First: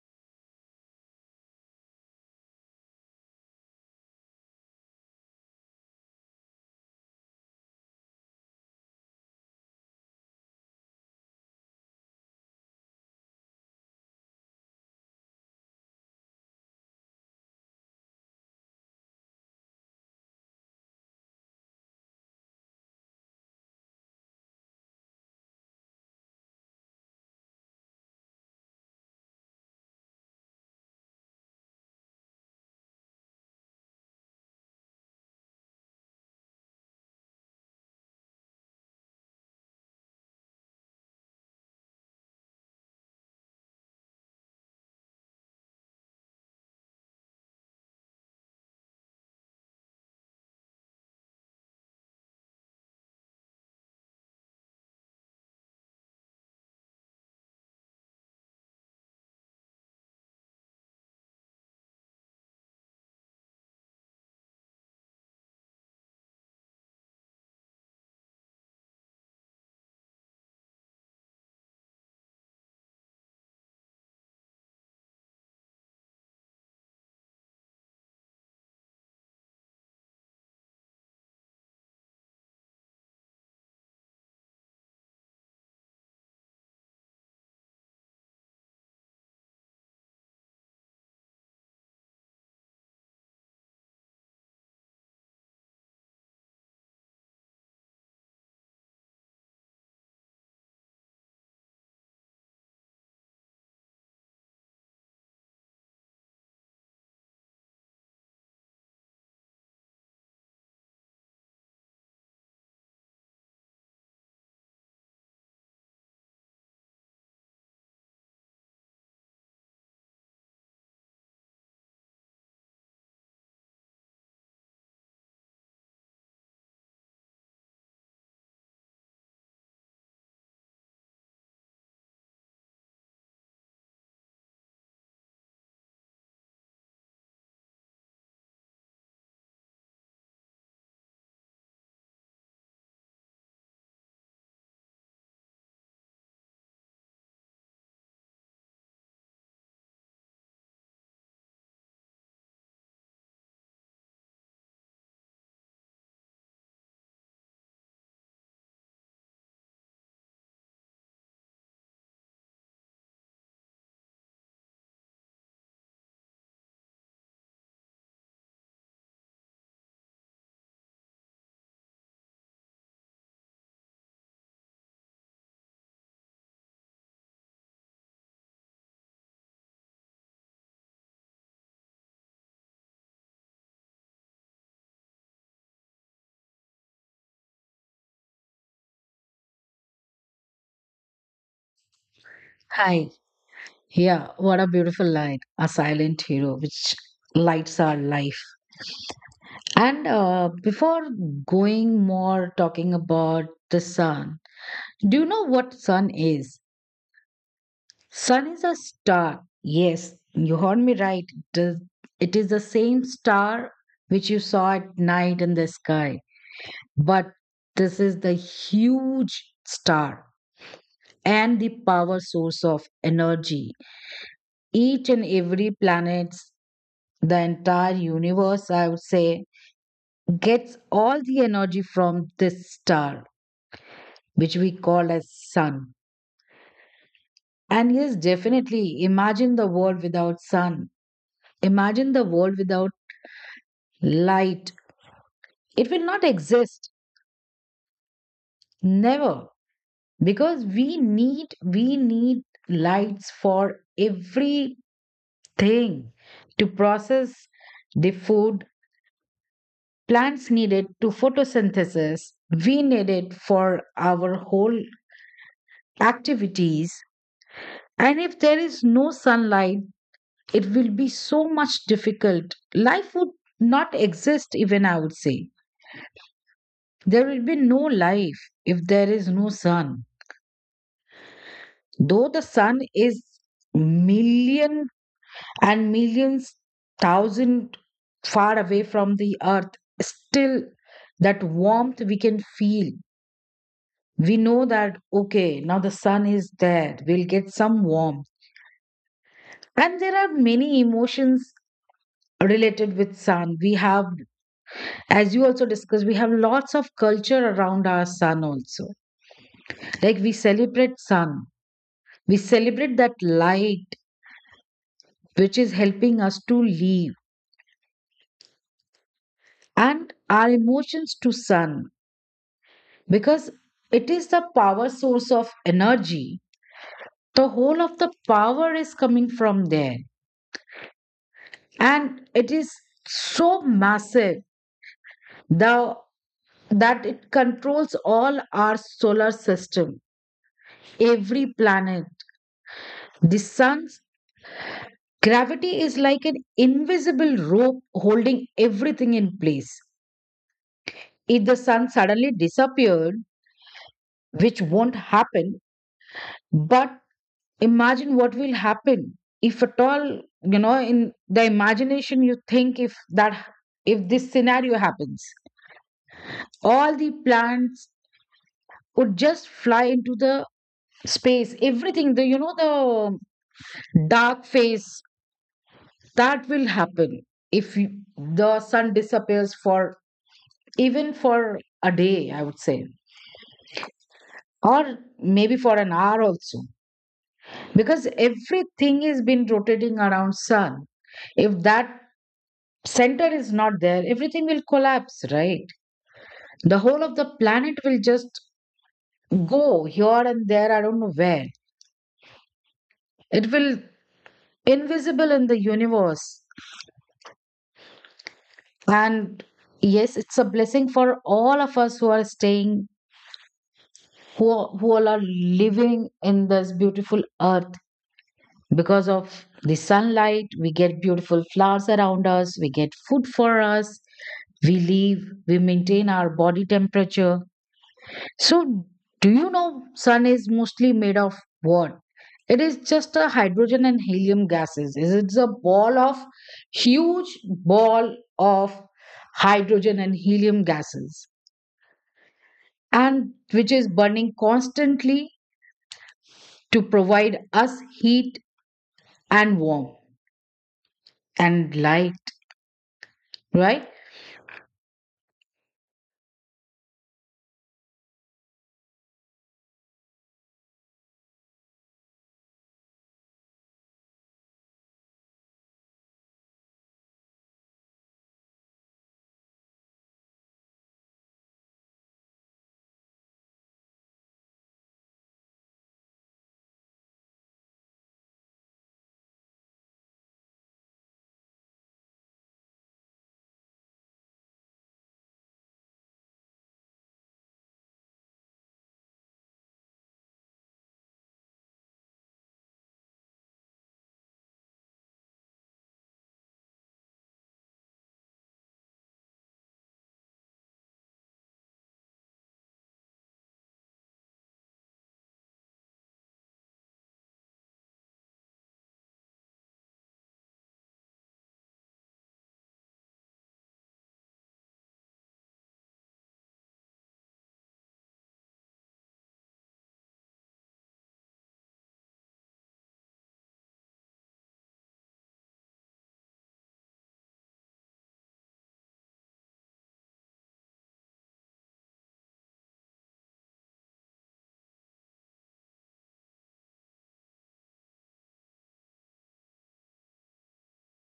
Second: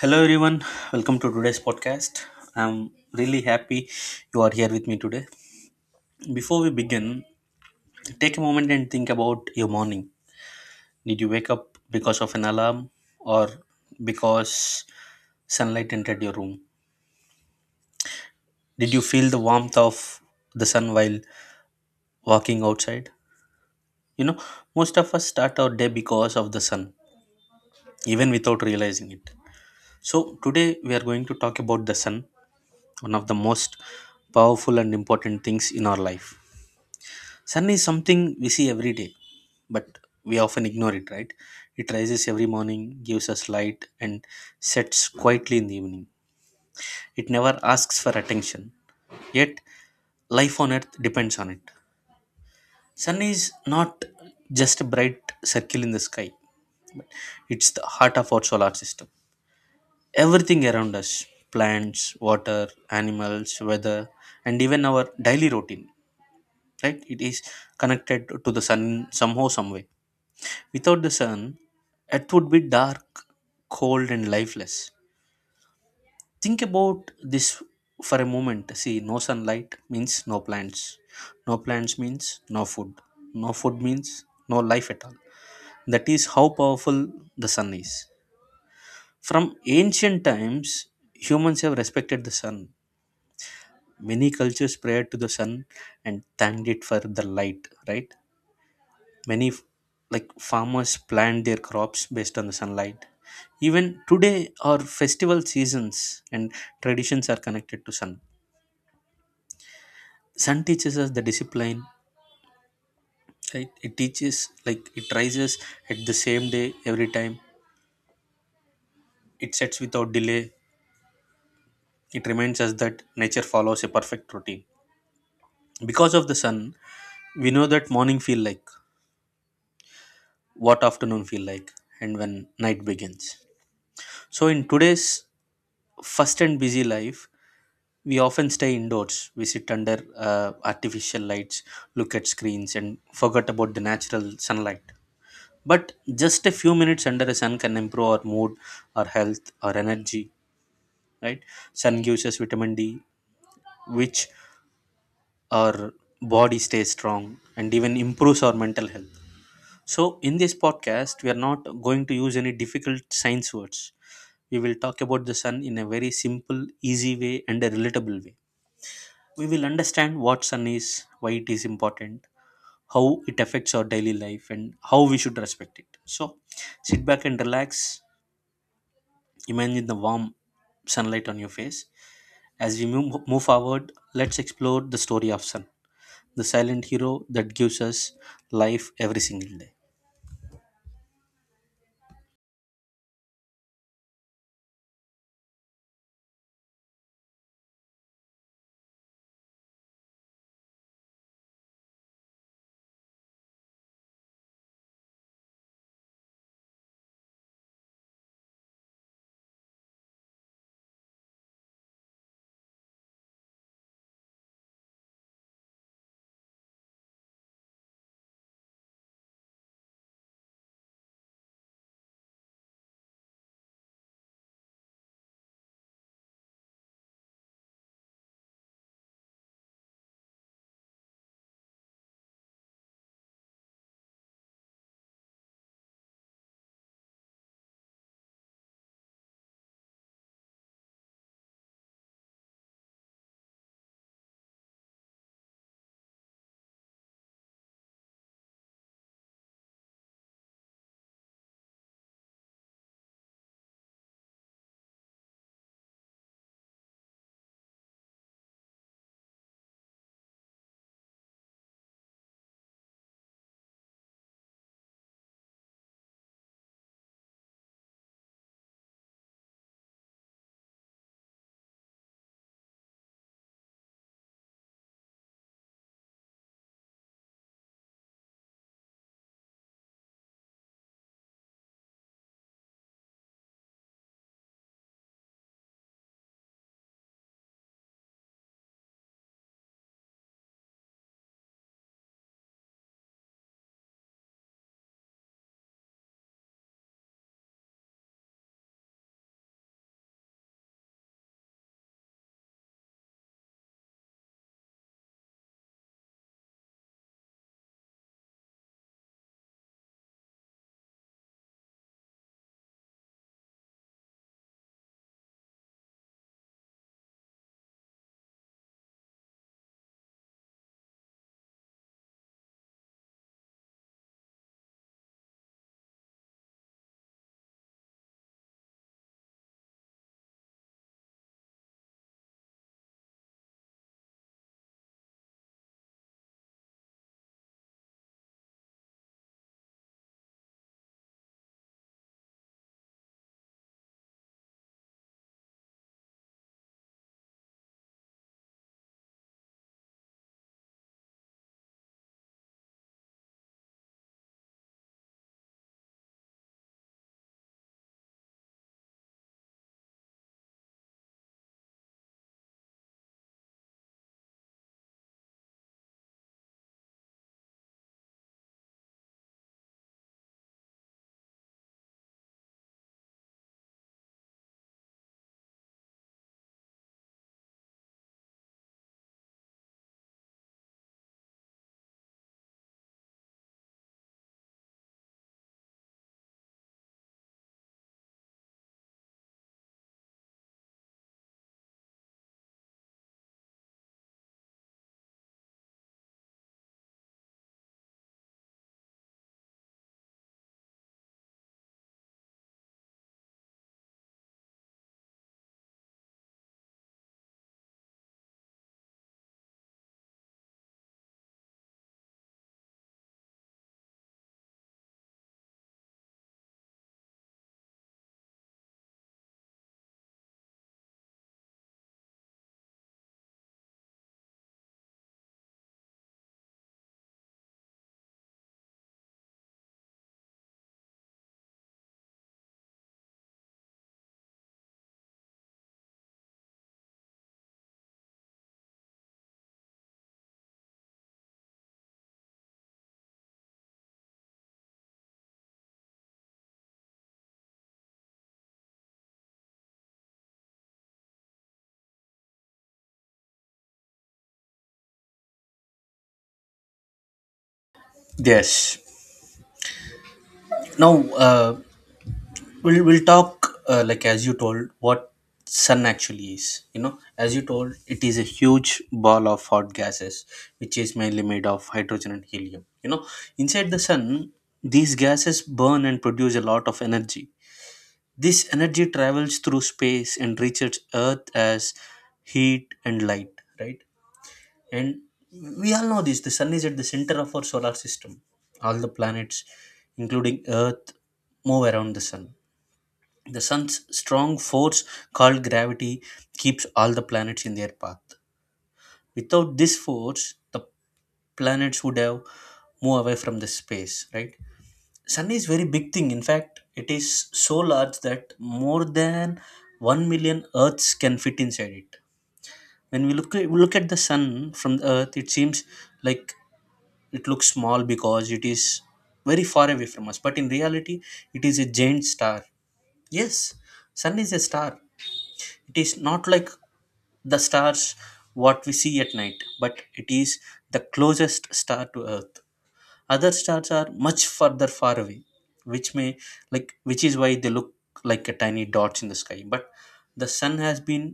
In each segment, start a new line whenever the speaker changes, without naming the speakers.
Hello, everyone. Welcome to today's podcast. I'm really happy you are here with me today. Before we begin, take a moment and think about your morning. Did you wake up because of an alarm or because sunlight entered your room? Did you feel the warmth of the sun while walking outside? You know, most of us start our day because of the sun, even without realizing it. So, today we are going to talk about the sun, one of the most powerful and important things in our life. Sun is something we see every day, but we often ignore it, right? It rises every morning, gives us light, and sets quietly in the evening. It never asks for attention, yet life on earth depends on it. Sun is not just a bright circle in the sky, it's the heart of our solar system. Everything around us, plants, water, animals, weather, and even our daily routine, right? It is connected to the sun somehow, some way. Without the sun, Earth would be dark, cold, and lifeless. Think about this for a moment. See, no sunlight means no plants. No plants means no food. No food means no life at all. That is how powerful the sun is. From ancient times, humans have respected the sun. Many cultures prayed to the sun and thanked it for the light, right? many f- like farmers plant their crops based on the sunlight. Even today, our festival seasons and traditions are connected to sun. Sun teaches us the discipline, right? It teaches, like, it rises at the same day every time, it sets without delay. It reminds us that nature follows a perfect routine. Because of the sun, we know that morning feel like, what afternoon feel like, and when night begins. So in today's fast and busy life, we often stay indoors, we sit under artificial lights, look at screens, and forget about the natural sunlight. But just a few minutes under the sun can improve our mood, our health, our energy, right? Sun gives us vitamin D, which our body stays strong and even improves our mental health. So, in this podcast, we are not going to use any difficult science words. We will talk about the sun in a very simple, easy way and a relatable way. We will understand what sun is, why it is important, how it affects our daily life, and how we should respect it. So, sit back and relax. Imagine the warm sunlight on your face. As we move forward, let's explore the story of sun, the silent hero that gives us life every single day.
Hi. Yeah, what a beautiful line. A silent hero which lights our life. And before going more talking about the sun, do you know what sun is? Sun is a star. Yes, you heard me right. The- It is the same star which you saw at night in the sky. But this is the huge star and the power source of energy each and every planet, the entire universe, I would say, gets all the energy from this star, which we call as sun. And yes, definitely imagine the world without sun. Imagine the world without light. It will not exist. Never. Because we need lights for everything to process the food. Plants need it to photosynthesis. We need it for our whole activities, and if there is no sunlight it will be so much difficult, life would not exist, even I would say there will be no life if there is no sun. Though the sun is million and millions thousand far away from the earth, still that warmth we can feel. We know that okay, now the sun is there, we'll get some warmth. And there are many emotions related with sun we have. As you also discussed, we have lots of culture around our sun also, like we celebrate sun, we celebrate that light which is helping us to live. And our emotions to sun, because it is the power source of energy, the whole of the power is coming from there. And it is so massive, the, that it controls all our solar system, every planet. The sun's gravity is like an invisible rope holding everything in place. If the sun suddenly disappeared, which won't happen, but imagine what will happen if at all, you know, in the imagination you think if this scenario happens. All the plants would just fly into the space. Everything, the dark phase that will happen if you- the sun disappears for even for a day, I would say, or maybe for an hour also, because everything has been rotating around sun. If that center is not there, everything will collapse, right? The whole of the planet will just go here and there, I don't know where. It will invisible in the universe. And yes, it's a blessing for all of us who are staying, who all are living in this beautiful earth. Because of the sunlight, we get beautiful flowers around us, we get food for us, we live, we maintain our body temperature. So, do you know sun is mostly made of what? It is just a hydrogen and helium gases. Is It's a ball of, huge ball of hydrogen and helium gases, and which is burning constantly to provide us heat and warmth and light, right?
Yes. Now, uh, we'll talk, like as you told, what sun actually is. You know, as you told, it is a huge ball of hot gases, which is mainly made of hydrogen and helium. You know, inside the sun these gases burn and produce a lot of energy. This energy travels through space and reaches earth as heat and light, right? And we all know this, the sun is at the center of our solar system. All the planets, including earth, move around the sun. The sun's strong force, called gravity, keeps all the planets in their path. Without this force, the planets would have moved away from the space, right? Sun is very big thing. In fact, it is so large that more than 1 million Earths can fit inside it. When we look at the sun from the Earth, it seems like it looks small because it is very far away from us. But in reality, it is a giant star. Yes, sun is a star. It is not like the stars what we see at night, but it is the closest star to earth. Other stars are much further far away, which may, like, which is why they look like a tiny dots in the sky. But the sun has been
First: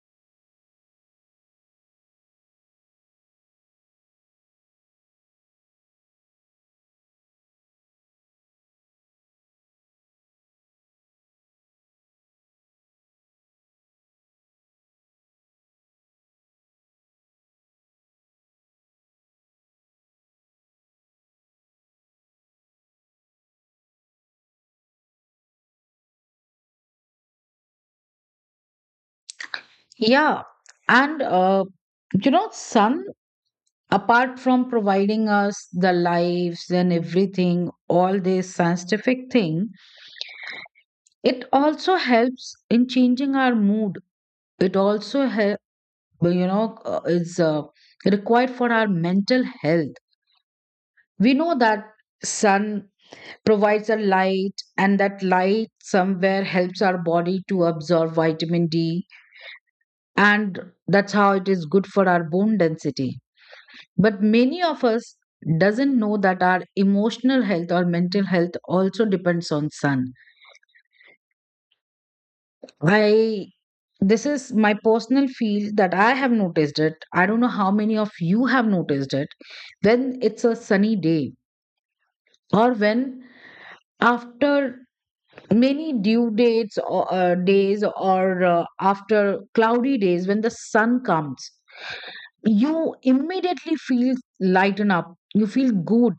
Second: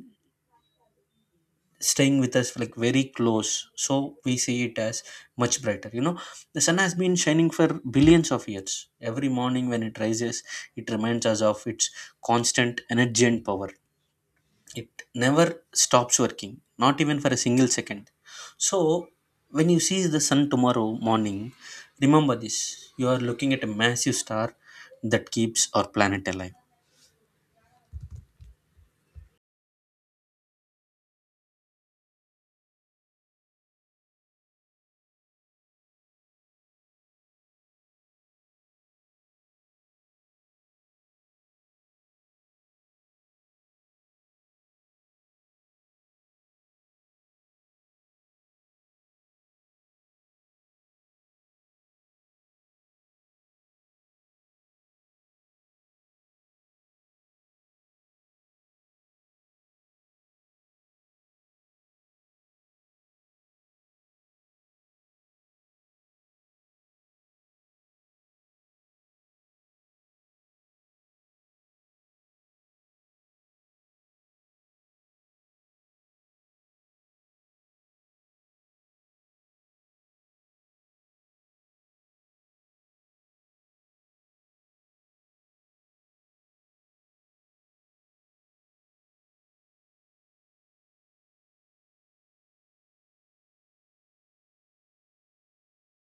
staying with us like very close, so we see it as much brighter. You know, the sun has been shining for billions of years. Every morning when it rises, it reminds us of its constant energy and power. It never stops working, not even for a single second. So when you see the sun tomorrow morning, remember this: you are looking at a massive star that keeps our planet alive.
Yeah, and you know, sun, apart from providing us the lives and everything, all this scientific thing, it also helps in changing our mood. It also help, you know, is required for our mental health. We know that sun provides a light, and that light somewhere helps our body to absorb vitamin D, and that's how it is good for our bone density. But many of us doesn't know that our emotional health or mental health also depends on sun. I This is my personal feel that I have noticed it. I don't know how many of you have noticed it. When it's a sunny day, or when after many due dates or days, or after cloudy days when the sun comes, you immediately feel lighten up, you feel good,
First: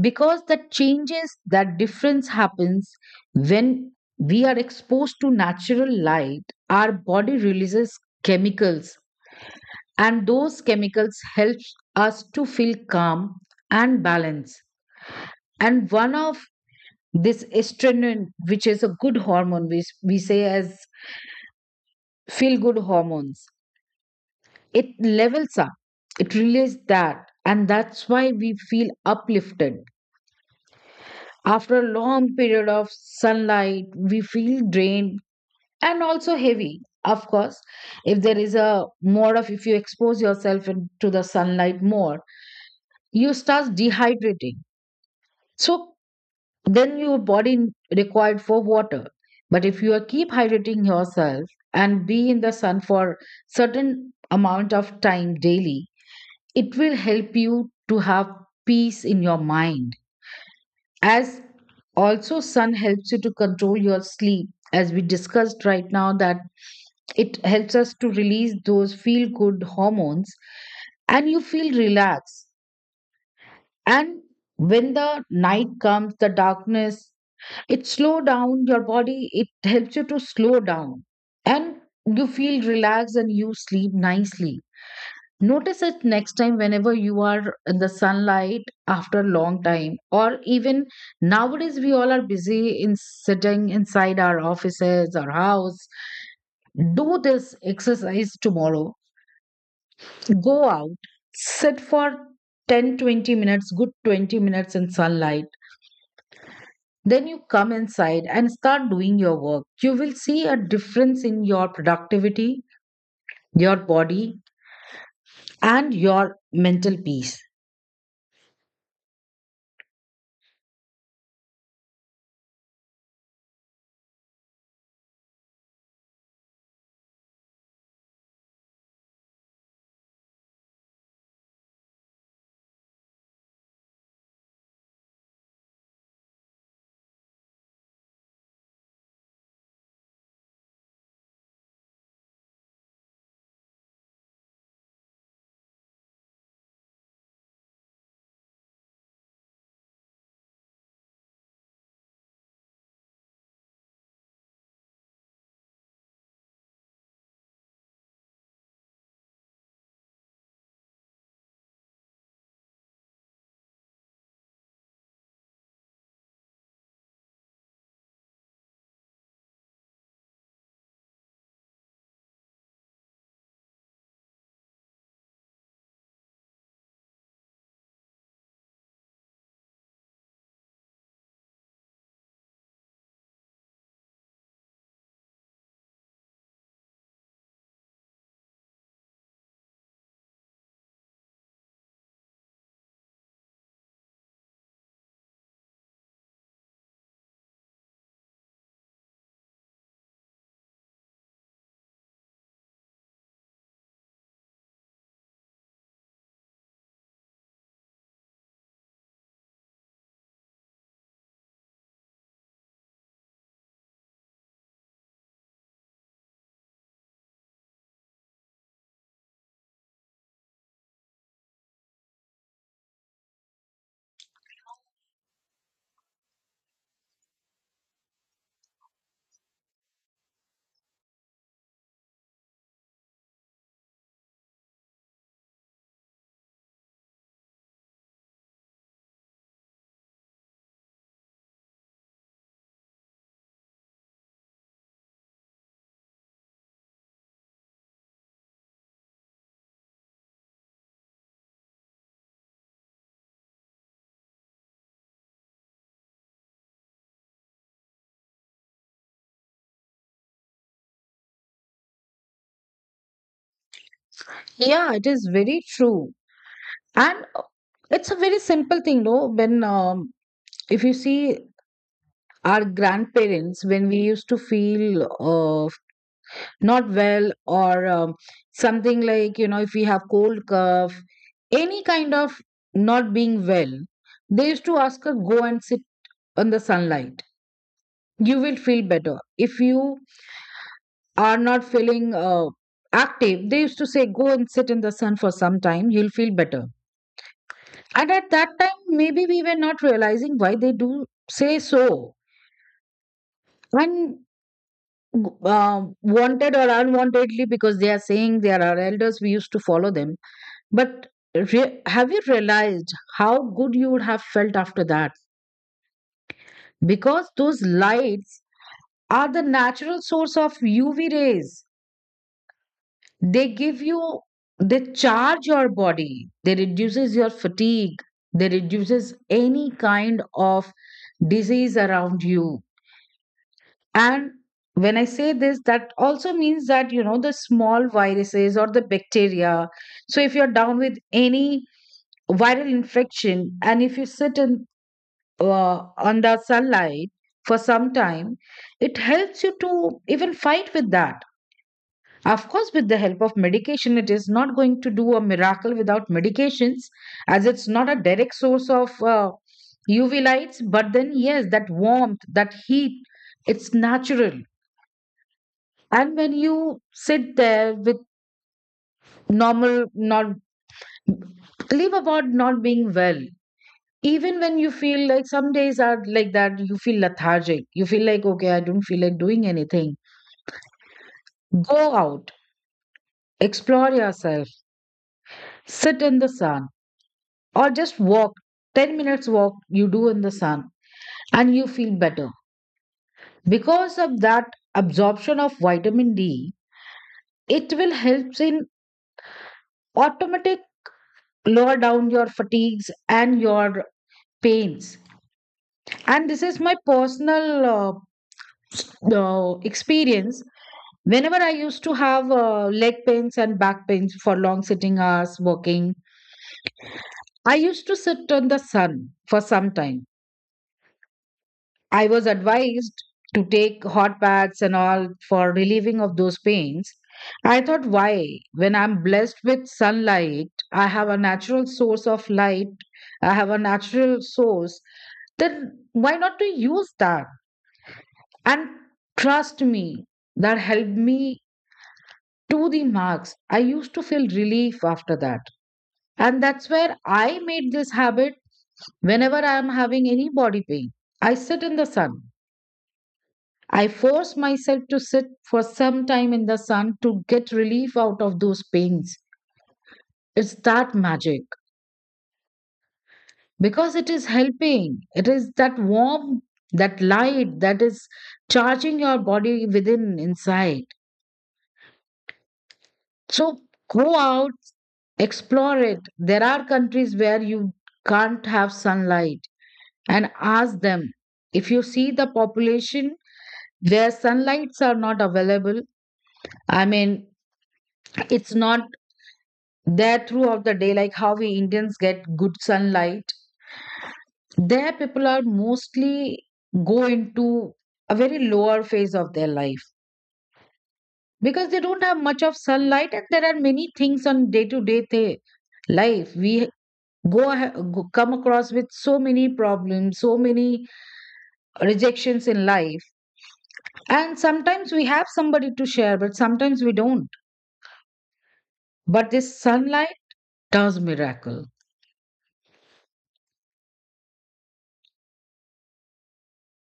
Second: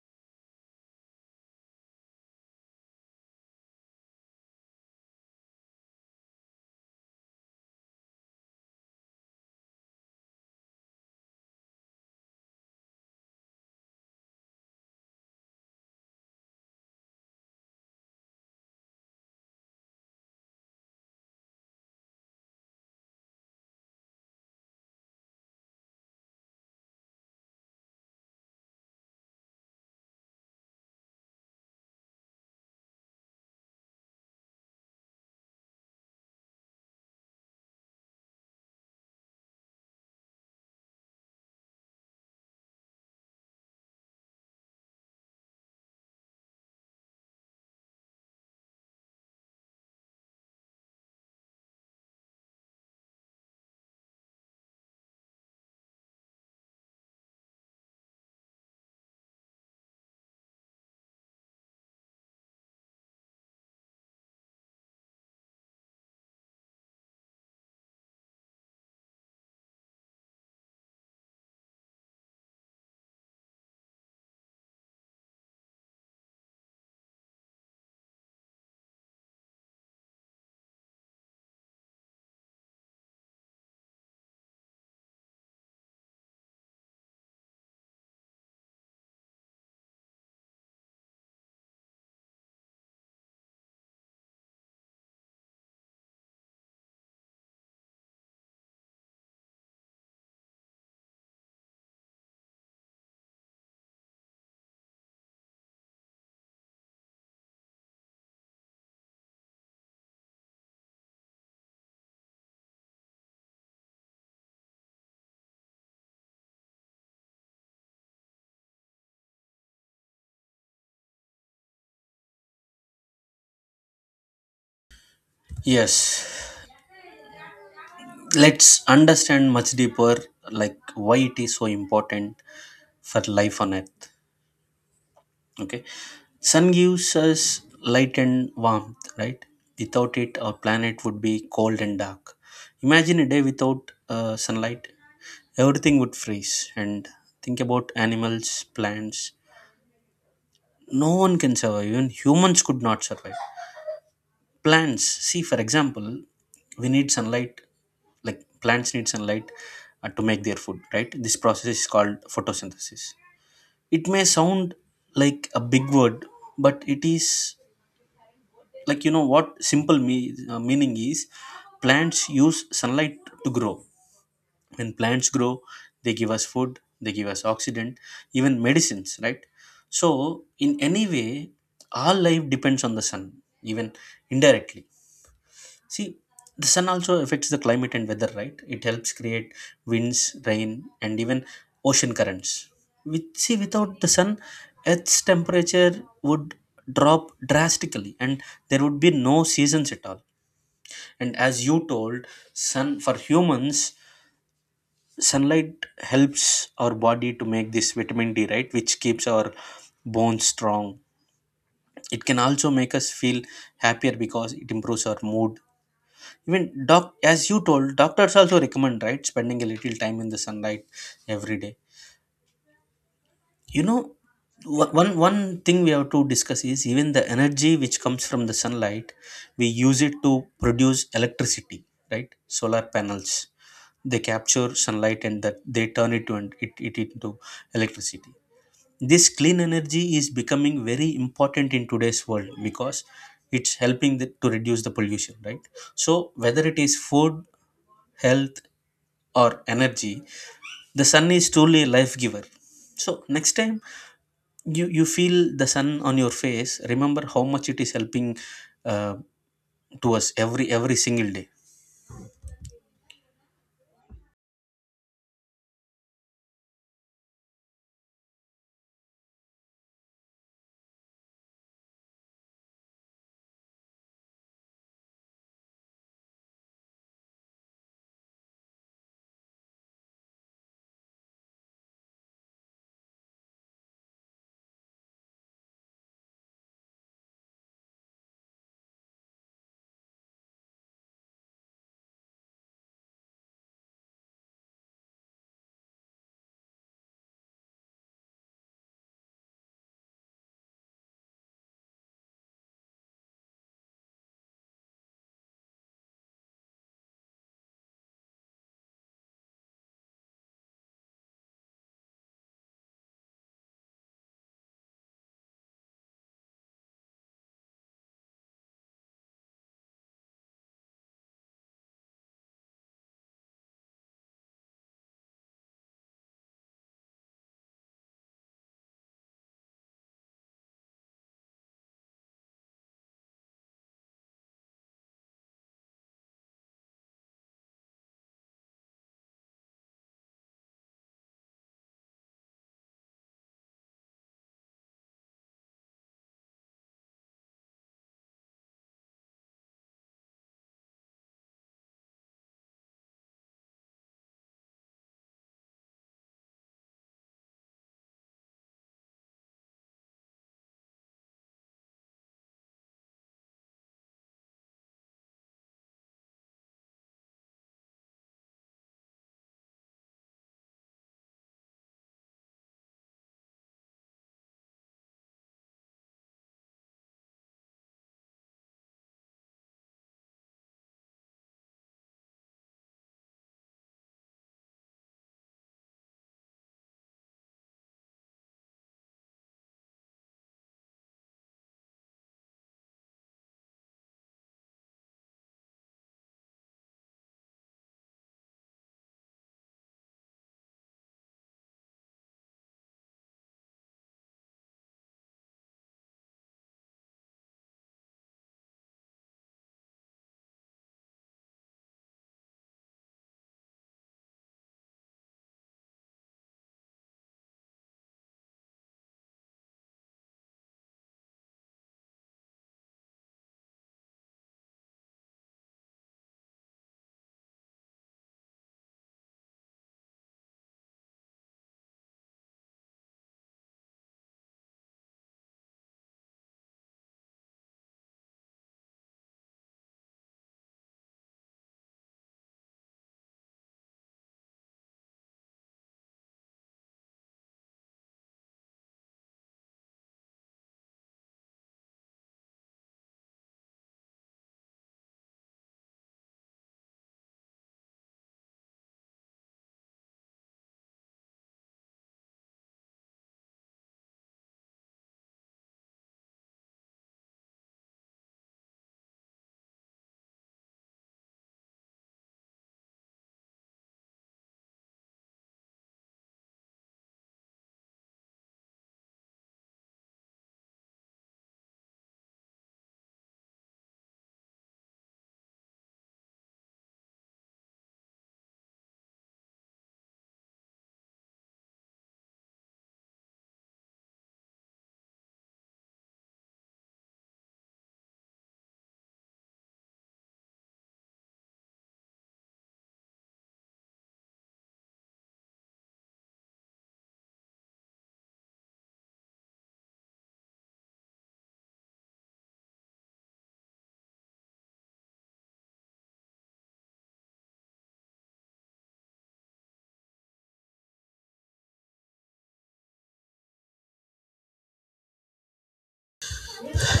because that changes, that difference happens. When we are exposed to natural light, our body releases chemicals, and those chemicals help us to feel calm and balance. And one of this estrin, which is a good hormone which we say as feel good hormones, it levels up, it releases that, and that's why we feel uplifted. After a long period of sunlight, we feel drained and also heavy. Of course, if there is a more of, if you expose yourself to the sunlight more, you start dehydrating. So then your required for water. But if you are keep hydrating yourself and be in the sun for certain amount of time daily, it will help you to have peace in your mind. As also sun helps you to control your sleep, as we discussed right now, that it helps us to release those feel good hormones and you feel relaxed. And when the night comes, the darkness, it slow down your body, it helps you to slow down, and you feel relaxed and you sleep nicely. Notice it next time whenever you are in the sunlight after a long time, or even nowadays, we all are busy in sitting inside our offices or house. Do this exercise tomorrow. Go out, sit for 10, 20 minutes, good 20 minutes in sunlight. Then you come inside and start doing your work. You will see a difference in your productivity, your body, and your mental peace.
Yes, let's understand much deeper, like why it is so important for life on earth. Okay, sun gives us light and warmth, right? Without it, our planet would be cold and dark. Imagine a day without sunlight. Everything would freeze. And think about animals, plants, no one can survive, even humans could not survive. Plants, see for example, we need sunlight, like plants need sunlight to make their food, right? This process is called photosynthesis. It may sound like a big word, but it is, like, you know what, simple meaning is plants use sunlight to grow. When plants grow, they give us food, they give us oxygen, even medicines, right? So in any way, our life depends on the sun, even indirectly. See, the sun also affects the climate and weather, right? It helps create winds, rain, and even ocean currents. With, see, without the sun, earth's temperature would drop drastically, and there would be no seasons at all. And as you told, sun for humans, sunlight helps our body to make this vitamin D, right, which keeps our bones strong. It can also make us feel happier because it improves our mood. Even doc, as you told, doctors also recommend, right, spending a little time in the sunlight every day. You know, one thing we have to discuss is even the energy which comes from the sunlight, we use it to produce electricity, right? Solar panels, they capture sunlight and that they turn it to, and it into electricity. This clean energy is becoming very important in today's world because it's helping to reduce the pollution, right? So whether it is food, health, or energy, the sun is truly a life giver. So next time you feel the sun on your face, remember how much it is helping, uh, to us every single day.
Yeah, it is very true. And It's a very simple thing, no? When if you see our grandparents, when we used to feel uh, not well, or something like, you know, if we have cold cough, any kind of not being well, they used to ask us go and sit on the sunlight, you will feel better. If you are not feeling active, they used to say go and sit in the sun for some time, you'll feel better. And at that time, maybe we were not realizing why they do say so. And wanted or unwantedly, because they are saying, they are our elders, we used to follow them. But have you realized how good you would have felt after that? Because those lights are the natural source of UV rays. They give you, they charge your body. They reduces your fatigue. They reduces any kind of disease around you. And when I say this, that also means that, you know, the small viruses or the bacteria. So if you're down with any viral infection and if you sit in under sunlight for some time, it helps you to even fight with that. Of course, with the help of medication, it is not going to do a miracle without medications, as it's not a direct source of UV lights. But then, yes, that warmth, that heat, it's natural. And when you sit there with normal, not live about not being well, even when you feel like some days are like that, you feel lethargic. You feel like, okay, I don't feel like doing anything. Go out, explore yourself, sit in the sun, or just walk. 10 minutes walk you do in the sun, and you feel better. Because of that absorption of vitamin D, it will help in automatic lower down your fatigues and your pains. And this is my personal experience. Whenever I used to have leg pains and back pains for long sitting hours working, I used to sit on the sun for some time. I was advised to take hot baths and all for relieving of those pains. I thought why, when I'm blessed with sunlight, I have a natural source of light, I have a natural source, then why not to use that? And trust me, that helped me to the marks. I used to feel relief after that. And that's where I made this habit, whenever I am having any body pain. I sit in the sun. I force myself to sit for some time in the sun to get relief out of those pains. It's that magic, because it is helping. It is that warmth, that light that is charging your body within, inside. So go out, explore it. There are countries where you can't have sunlight, and ask them. If you see the population, their sunlights are not available. I mean, it's not there throughout the day, like how we Indians get good sunlight. Their people are mostly go into a very lower phase of their life because they don't have much of sunlight. And there are many things on day to day life. We go, go come across with so many problems, so many rejections in life, and sometimes we have somebody to share, but sometimes we don't. But this sunlight does miracle.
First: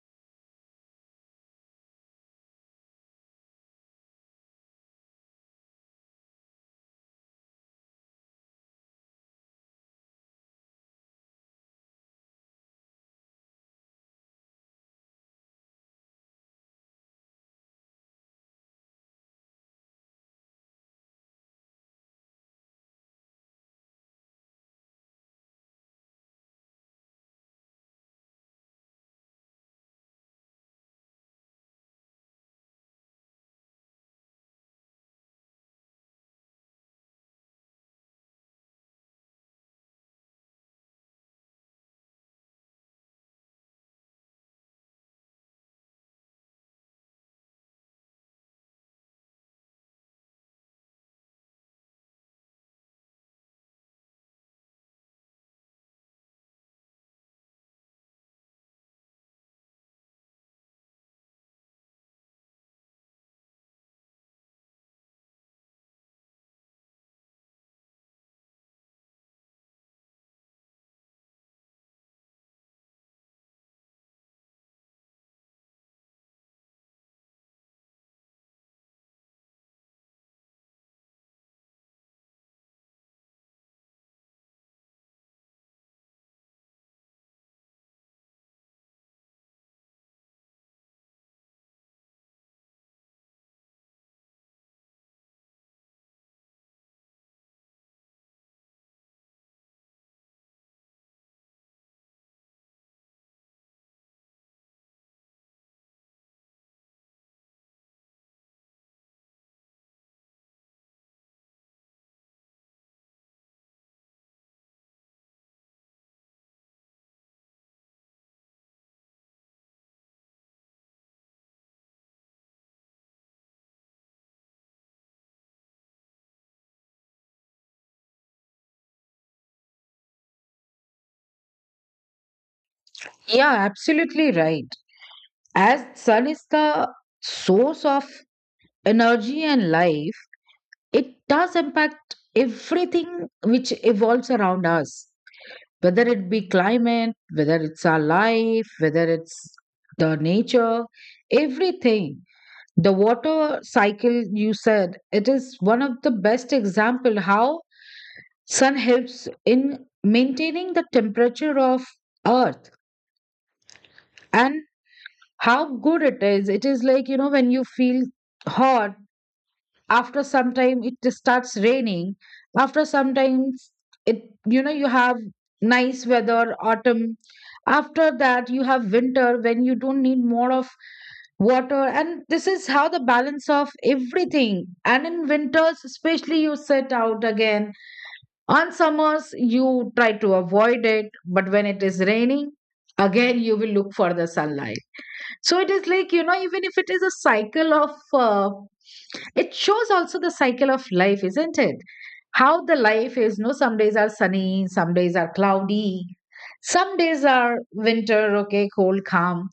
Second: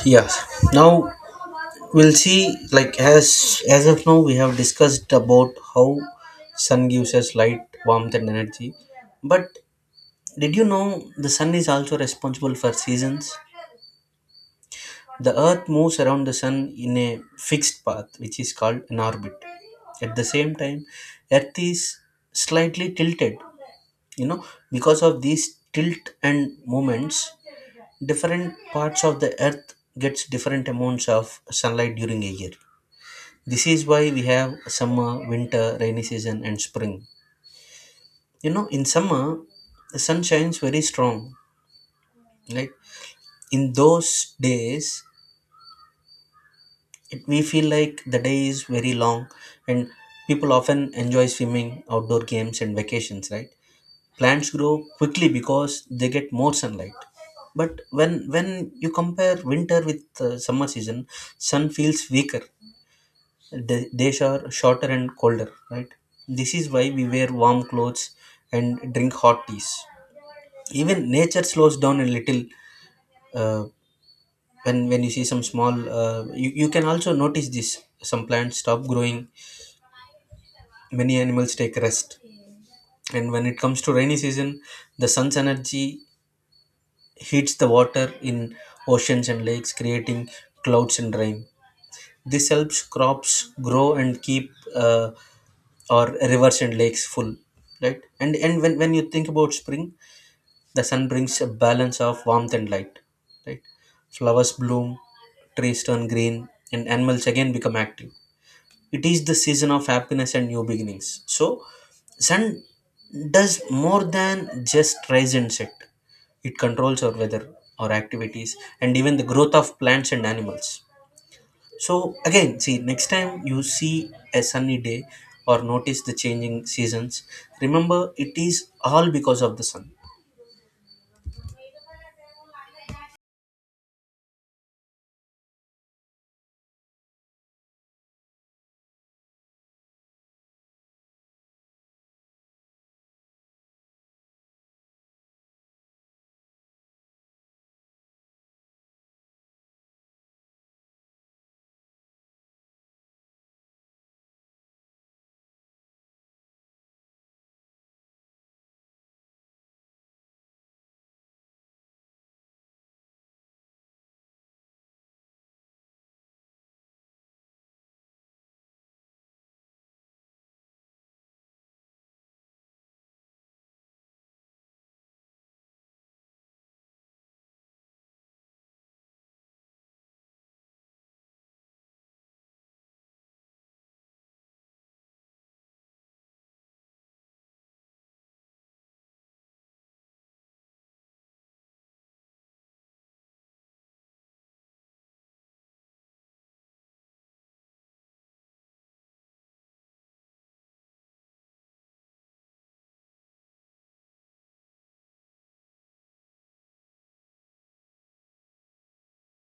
Yeah, now we'll see, like, as of now, we have discussed about how sun gives us light, warmth, and energy. But did you know the sun is also responsible for seasons? The earth moves around the sun in a fixed path, which is called an orbit. At the same time, earth is slightly tilted. You know, because of these tilt and movements, different parts of the earth gets different amounts of sunlight during a year. This is why we have summer, winter, rainy season, and spring. You know, in summer the sun shines very strong, like in those days, we feel like the day is very long. And people often enjoy swimming, outdoor games, and vacations, right? Plants grow quickly because they get more sunlight. But when you compare winter with summer season, sun feels weaker. The days are shorter and colder, right? This is why we wear warm clothes and drink hot teas. Even nature slows down a little. Uh, when when you see some small, you can also notice this, some plants stop growing, many animals take rest. And when it comes to rainy season, the sun's energy heats the water in oceans and lakes, creating clouds and rain. This helps crops grow and keep, or rivers and lakes full, right? And when you think about spring, the sun brings a balance of warmth and light, right? Flowers bloom, trees turn green, and animals again become active. It is the season of happiness and new beginnings. So sun does more than just rise and set. It controls our weather, our activities, and even the growth of plants and animals. So again, see, next time you see a sunny day or notice the changing seasons, remember it is all because of the sun.
Yeah, absolutely right. As sun is the source of energy and life, it does impact everything which evolves around us, whether it be climate, whether it's our life, whether it's the nature, everything. The water cycle you said, it is one of the best example how sun helps in maintaining the temperature of earth, and how good it is. It is like, you know, when you feel hot, after some time it just starts raining. After some time, it, you know, you have nice weather, autumn. After that you have winter, when you don't need more of water. And this is how the balance of everything. And in winters especially, you set out again. On summers you try to avoid it, but when it is raining, again you will look for the sunlight. So it is like, you know, even if it is a cycle of it shows also the cycle of life, isn't it? How the life is, no? Some days are sunny, some days are cloudy, some days are winter, okay, cold calm,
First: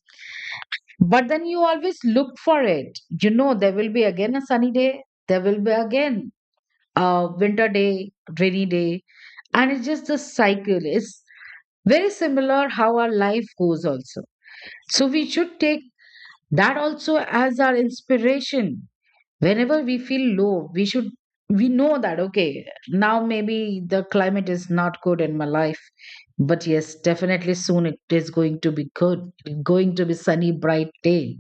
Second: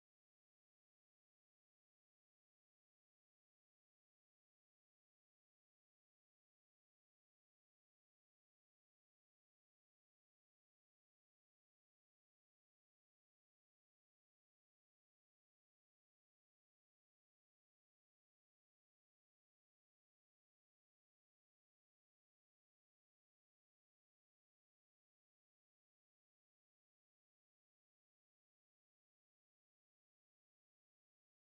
but then you always look for it. You know, there will be again a sunny day, there will be again a winter day, rainy day. And it's just the cycle. It's very similar how our life goes also. So we should take that also as our inspiration. Whenever we feel low, we should, we know that okay, now maybe the climate is not good in my life. But yes, definitely soon it is going to be good, going to be sunny, bright day,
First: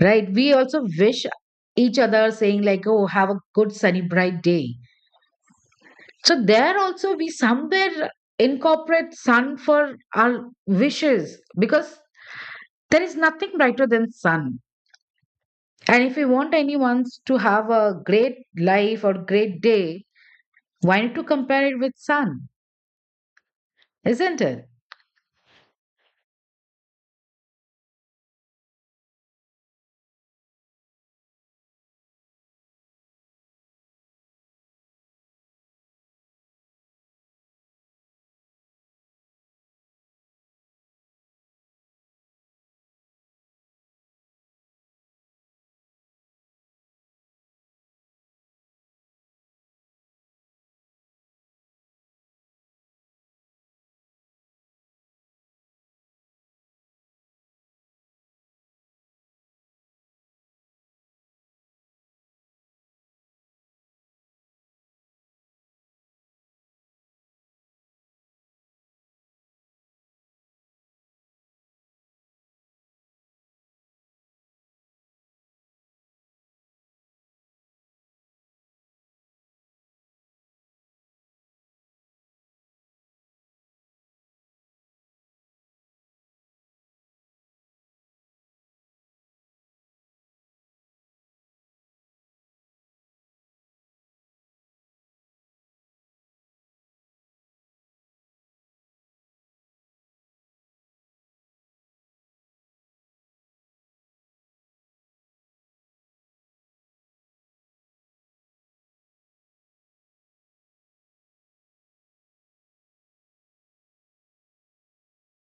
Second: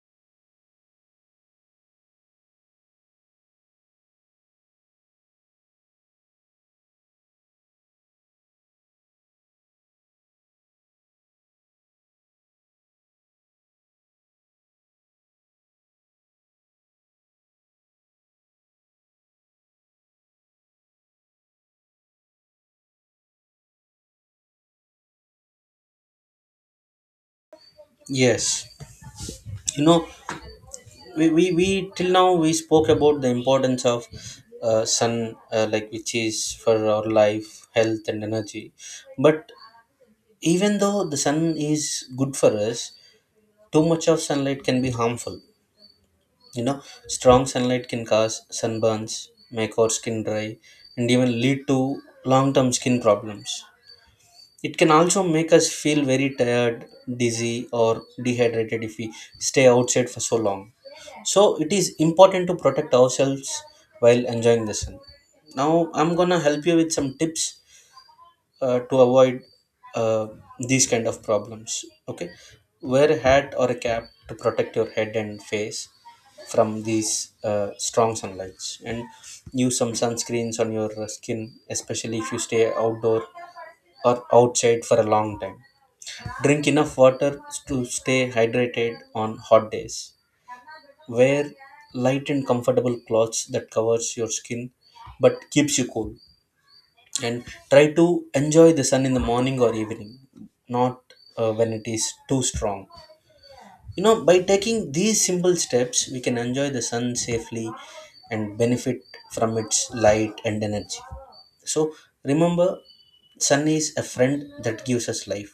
right? We also wish each other saying like, oh, have a good sunny bright day. So there also we somewhere incorporate sun for our wishes, because there is nothing brighter than sun. And if we want anyone to have a great life or great day, why not to compare it with sun? Isn't it?
Yes, you know, we till now we spoke about the importance of sun, like, which is for our life, health, and energy. But even though the sun is good for us, too much of sunlight can be harmful. You know, strong sunlight can cause sunburns, make our skin dry, and even lead to long-term skin problems. It can also make us feel very tired, dizzy, or dehydrated if we stay outside for so long. So, it is important to protect ourselves while enjoying the sun. Now, I'm gonna help you with some tips to avoid uh, these kind of problems. Okay, wear a hat or a cap to protect your head and face from these strong sunlights, and use some sunscreens on your skin, especially if you stay outdoor or outside for a long time. Drink enough water to stay hydrated on hot days. Wear light and comfortable clothes that covers your skin but keeps you cool. And try to enjoy the sun in the morning or evening, not when it is too strong. You know, by taking these simple steps, we can enjoy the sun safely and benefit from its light and energy. So remember, sun is a friend that gives us life,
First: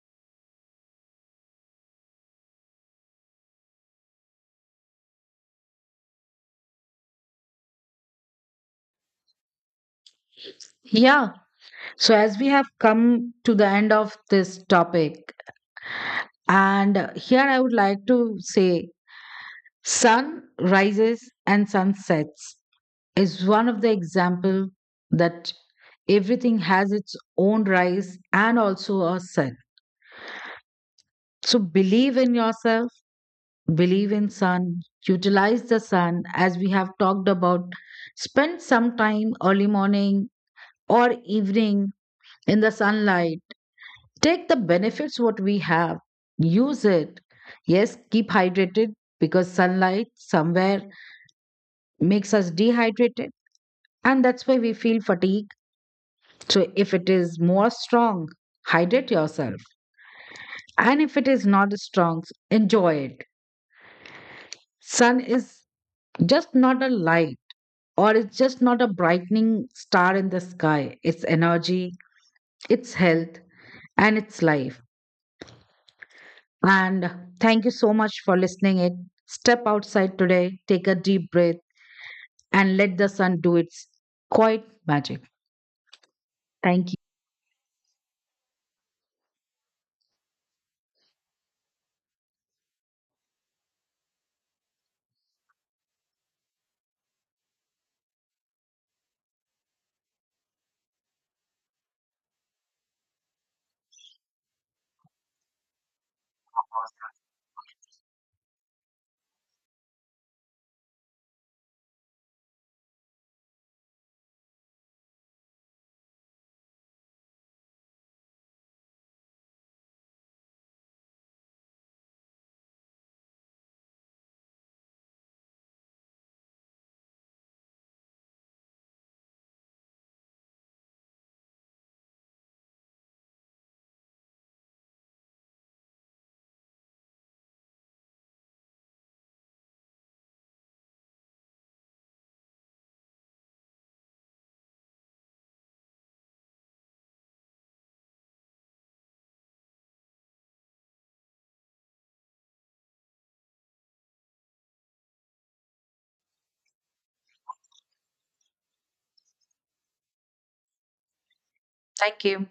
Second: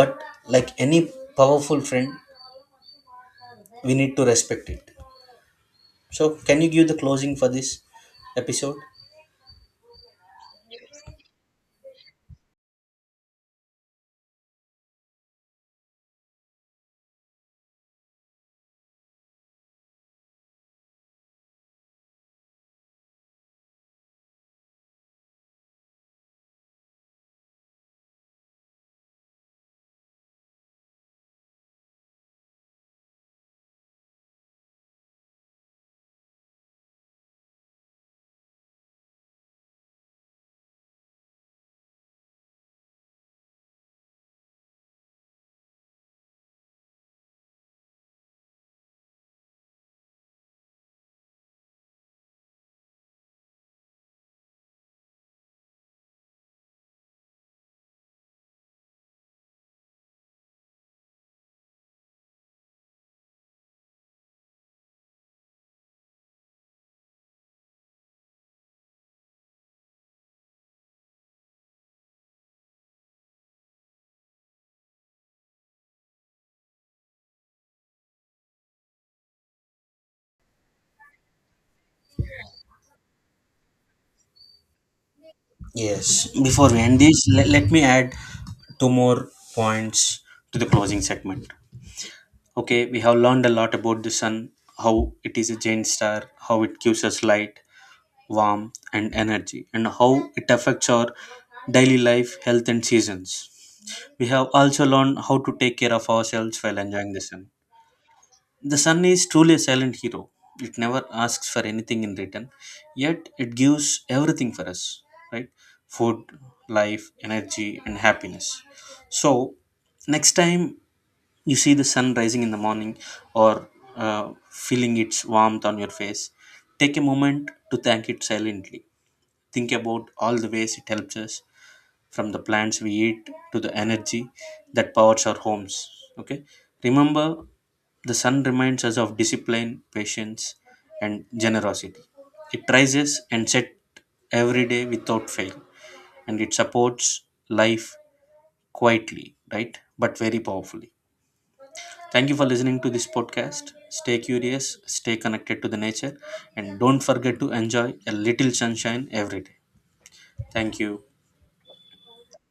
but like any powerful friend, we need to respect it. So can you give the closing for this episode?
Yeah. So as we have come to the end of this topic, and here I would like to say sun rises and sun sets is one of the example that everything has its own rise and also a set. So believe in yourself, believe in sun. Utilize the sun as we have talked about. Spend some time early morning or evening in the sunlight. Take the benefits what we have, use it. Yes, keep hydrated, because sunlight somewhere makes us dehydrated. And that's why we feel fatigue. So if it is more strong, hydrate yourself. And if it is not strong, enjoy it. Sun is just not a light, or it's just not a brightening star in the sky. It's energy, it's health, and it's life. And thank you so much for listening it. Step outside today, take a deep breath and let the sun do its quiet magic.
Yes, before we
Thank you.
end this, let me add two more points to the closing segment. Okay, we have learned a lot about the sun, how it is a giant star, how it gives us light, warmth, and energy, and how it affects our daily life, health, and seasons. We have also learned how to take care of ourselves while enjoying the sun. The sun is truly a silent hero. It never asks for anything in return, yet it gives everything for us, right? Food, life, energy, and happiness. So, next time you see the sun rising in the morning or feeling its warmth on your face, take a moment to thank it silently. Think about all the ways it helps us, from the plants we eat to the energy that powers our homes. Okay, remember, the sun reminds us of discipline, patience, and generosity. It rises and sets every day without fail, and it supports life quietly, right? But very powerfully. Thank you for listening to this podcast. Stay curious, stay connected to the nature, and don't forget to enjoy a little sunshine every day. Thank you.
Thank you.